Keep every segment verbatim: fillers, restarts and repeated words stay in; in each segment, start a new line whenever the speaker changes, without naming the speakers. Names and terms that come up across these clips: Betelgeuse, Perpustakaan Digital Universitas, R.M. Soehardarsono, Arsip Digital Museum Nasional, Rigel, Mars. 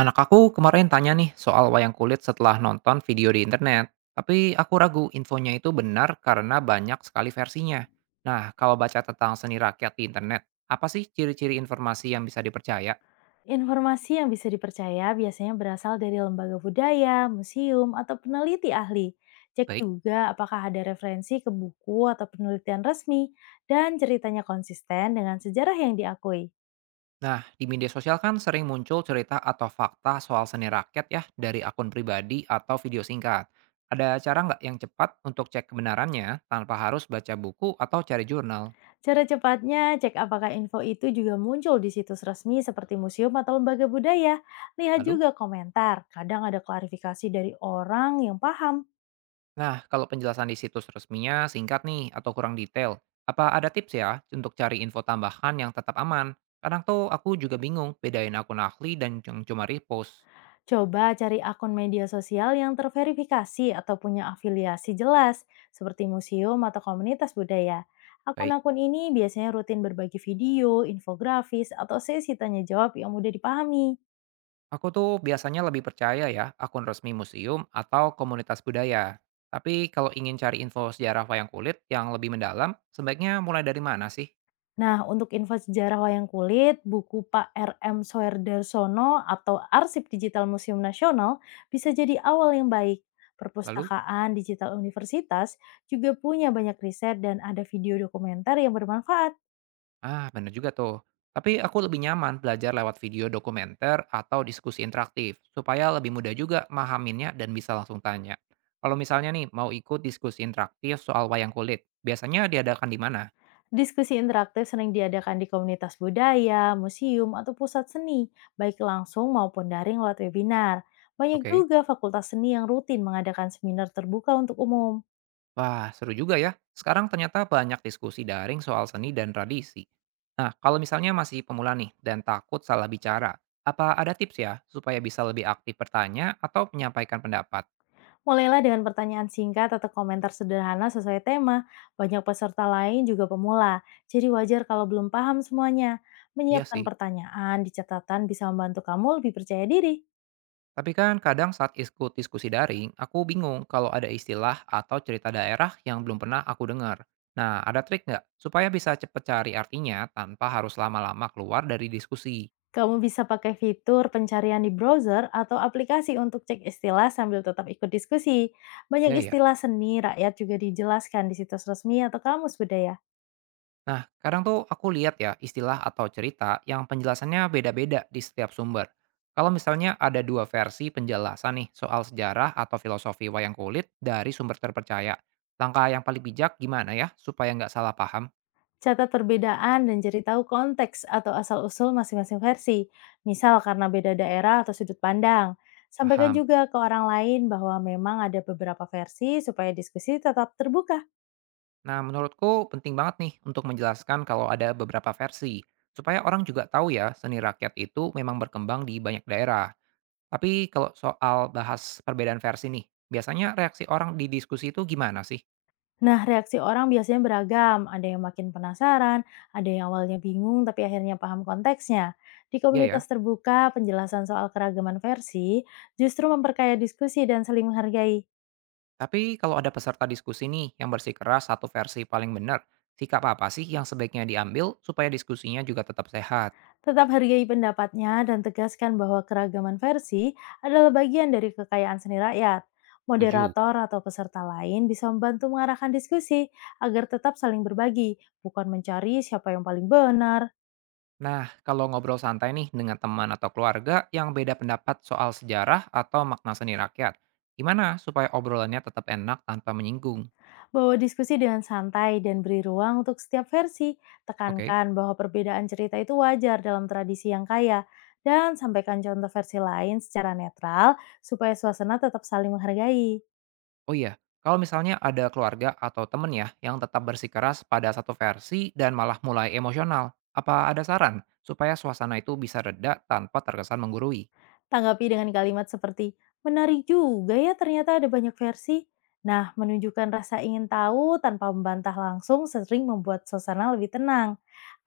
Anak aku kemarin tanya nih soal wayang kulit setelah nonton video di internet. Tapi aku ragu infonya itu benar karena banyak sekali versinya. Nah, kalau baca tentang seni rakyat di internet, apa sih ciri-ciri informasi yang bisa dipercaya?
Informasi yang bisa dipercaya biasanya berasal dari lembaga budaya, museum, atau peneliti ahli. Cek
Baik.
juga apakah ada referensi ke buku atau penelitian resmi dan ceritanya konsisten dengan sejarah yang diakui.
Nah, di media sosial kan sering muncul cerita atau fakta soal seni rakyat ya dari akun pribadi atau video singkat. Ada cara nggak yang cepat untuk cek kebenarannya tanpa harus baca buku atau cari jurnal?
Cara cepatnya, cek apakah info itu juga muncul di situs resmi seperti museum atau lembaga budaya. Lihat
Lalu?
juga komentar, kadang ada klarifikasi dari orang yang paham.
Nah, kalau penjelasan di situs resminya singkat nih atau kurang detail, apa ada tips ya untuk cari info tambahan yang tetap aman? Kadang tuh aku juga bingung bedain akun ahli dan yang cuma repost.
Coba cari akun media sosial yang terverifikasi atau punya afiliasi jelas, seperti museum atau komunitas budaya.
Baik,
Akun-akun ini biasanya rutin berbagi video, infografis, atau sesi tanya jawab yang mudah dipahami.
aku tuh biasanya lebih percaya ya akun resmi museum atau komunitas budaya. Tapi kalau ingin cari info sejarah wayang kulit yang lebih mendalam, sebaiknya mulai dari mana sih?
Nah, untuk info sejarah wayang kulit, buku Pak R M. Soehardarsono atau Arsip Digital Museum Nasional bisa jadi awal yang baik.
Lalu?
Perpustakaan Digital Universitas juga punya banyak riset dan ada video dokumenter yang bermanfaat.
Ah, bener juga tuh. Tapi aku lebih nyaman belajar lewat video dokumenter atau diskusi interaktif, supaya lebih mudah juga mahaminnya dan bisa langsung tanya. Kalau misalnya nih, mau ikut diskusi interaktif soal wayang kulit, biasanya diadakan di mana?
Diskusi interaktif sering diadakan di komunitas budaya, museum, atau pusat seni, baik langsung maupun daring lewat webinar. Banyak
Oke.
juga fakultas seni yang rutin mengadakan seminar terbuka untuk umum.
Wah, seru juga ya. Sekarang ternyata banyak diskusi daring soal seni dan tradisi. Nah, kalau misalnya masih pemula nih dan takut salah bicara, apa ada tips ya supaya bisa lebih aktif bertanya atau menyampaikan pendapat?
Mulailah dengan pertanyaan singkat atau komentar sederhana sesuai tema. Banyak peserta lain juga pemula, jadi wajar kalau belum paham semuanya.
Iya
Menyiapkan
sih.
pertanyaan di catatan bisa membantu kamu lebih percaya diri.
Tapi kan kadang saat ikut diskusi daring, aku bingung kalau ada istilah atau cerita daerah yang belum pernah aku dengar. Nah, ada trik nggak supaya bisa cepet cari artinya tanpa harus lama-lama keluar dari diskusi?
Kamu bisa pakai fitur pencarian di browser atau aplikasi untuk cek istilah sambil tetap ikut diskusi. Banyak
Ya, ya.
istilah seni rakyat juga dijelaskan di situs resmi atau kamus budaya.
Nah, kadang tuh aku lihat ya istilah atau cerita yang penjelasannya beda-beda di setiap sumber. Kalau misalnya ada dua versi penjelasan nih soal sejarah atau filosofi wayang kulit dari sumber terpercaya, langkah yang paling bijak gimana ya supaya nggak salah paham?
Catat perbedaan dan cari tahu konteks atau asal-usul masing-masing versi, misal karena beda daerah atau sudut pandang. Sampaikan
Paham.
juga ke orang lain bahwa memang ada beberapa versi supaya diskusi tetap terbuka.
Nah, menurutku penting banget nih untuk menjelaskan kalau ada beberapa versi, supaya orang juga tahu ya seni rakyat itu memang berkembang di banyak daerah. Tapi kalau soal bahas perbedaan versi nih, biasanya reaksi orang di diskusi itu gimana sih?
Nah, reaksi orang biasanya beragam. Ada yang makin penasaran, ada yang awalnya bingung tapi akhirnya paham konteksnya. Di
Iya ya.
komunitas terbuka, penjelasan soal keragaman versi justru memperkaya diskusi dan saling menghargai.
Tapi kalau ada peserta diskusi nih yang bersikeras satu versi paling benar, sikap apa sih yang sebaiknya diambil supaya diskusinya juga tetap sehat?
Tetap hargai pendapatnya dan tegaskan bahwa keragaman versi adalah bagian dari kekayaan seni rakyat.
Setuju.
Moderator atau peserta lain bisa membantu mengarahkan diskusi agar tetap saling berbagi, bukan mencari siapa yang paling benar.
Nah, kalau ngobrol santai nih dengan teman atau keluarga yang beda pendapat soal sejarah atau makna seni rakyat, gimana supaya obrolannya tetap enak tanpa menyinggung?
Bawa diskusi dengan santai dan beri ruang untuk setiap versi.
Oke.
Tekankan bahwa perbedaan cerita itu wajar dalam tradisi yang kaya. Dan sampaikan contoh versi lain secara netral supaya suasana tetap saling menghargai.
Oh iya, kalau misalnya ada keluarga atau temen ya yang tetap bersikeras pada satu versi dan malah mulai emosional, apa ada saran supaya suasana itu bisa reda tanpa terkesan menggurui?
Tanggapi dengan kalimat seperti, menarik juga ya ternyata ada banyak versi. Nah, menunjukkan rasa ingin tahu tanpa membantah langsung sering membuat suasana lebih tenang.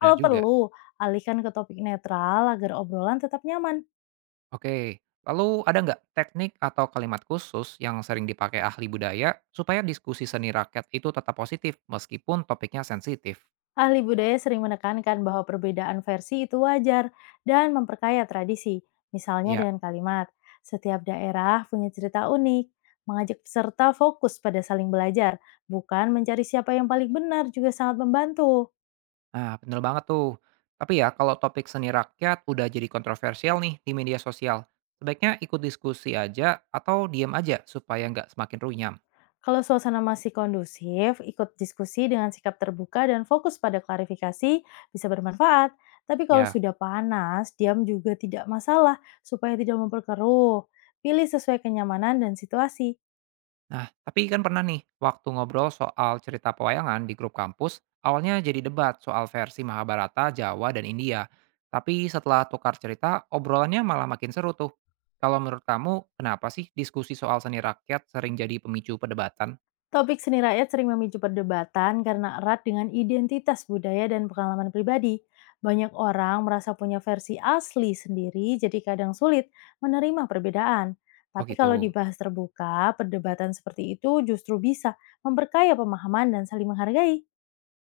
Benar juga.
perlu, alihkan ke topik netral agar obrolan tetap nyaman.
Oke, lalu ada nggak teknik atau kalimat khusus yang sering dipakai ahli budaya supaya diskusi seni rakyat itu tetap positif meskipun topiknya sensitif?
Ahli budaya sering menekankan bahwa perbedaan versi itu wajar dan memperkaya tradisi, misalnya
Ya.
dengan kalimat, setiap daerah punya cerita unik, mengajak peserta fokus pada saling belajar, bukan mencari siapa yang paling benar juga sangat membantu.
Nah, bener banget tuh. Tapi ya, kalau topik seni rakyat udah jadi kontroversial nih di media sosial, sebaiknya ikut diskusi aja atau diam aja supaya nggak semakin runyam.
Kalau suasana masih kondusif, ikut diskusi dengan sikap terbuka dan fokus pada klarifikasi bisa bermanfaat. Tapi kalau
Ya.
sudah panas, diam juga tidak masalah supaya tidak memperkeruh. Pilih sesuai kenyamanan dan situasi.
Nah, tapi kan pernah nih, waktu ngobrol soal cerita pewayangan di grup kampus, awalnya jadi debat soal versi Mahabharata, Jawa, dan India. Tapi setelah tukar cerita, obrolannya malah makin seru tuh. Kalau menurut kamu, kenapa sih diskusi soal seni rakyat sering jadi pemicu perdebatan?
Topik seni rakyat sering memicu perdebatan karena erat dengan identitas budaya dan pengalaman pribadi. Banyak orang merasa punya versi asli sendiri, jadi kadang sulit menerima perbedaan.
Oh
Tapi kalau
gitu.
dibahas terbuka, perdebatan seperti itu justru bisa memperkaya pemahaman dan saling menghargai.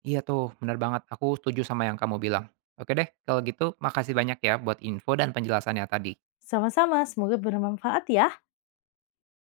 Iya tuh, bener banget. Aku setuju sama yang kamu bilang. Oke deh, kalau gitu makasih banyak ya buat info dan penjelasannya tadi.
Sama-sama, semoga bermanfaat ya.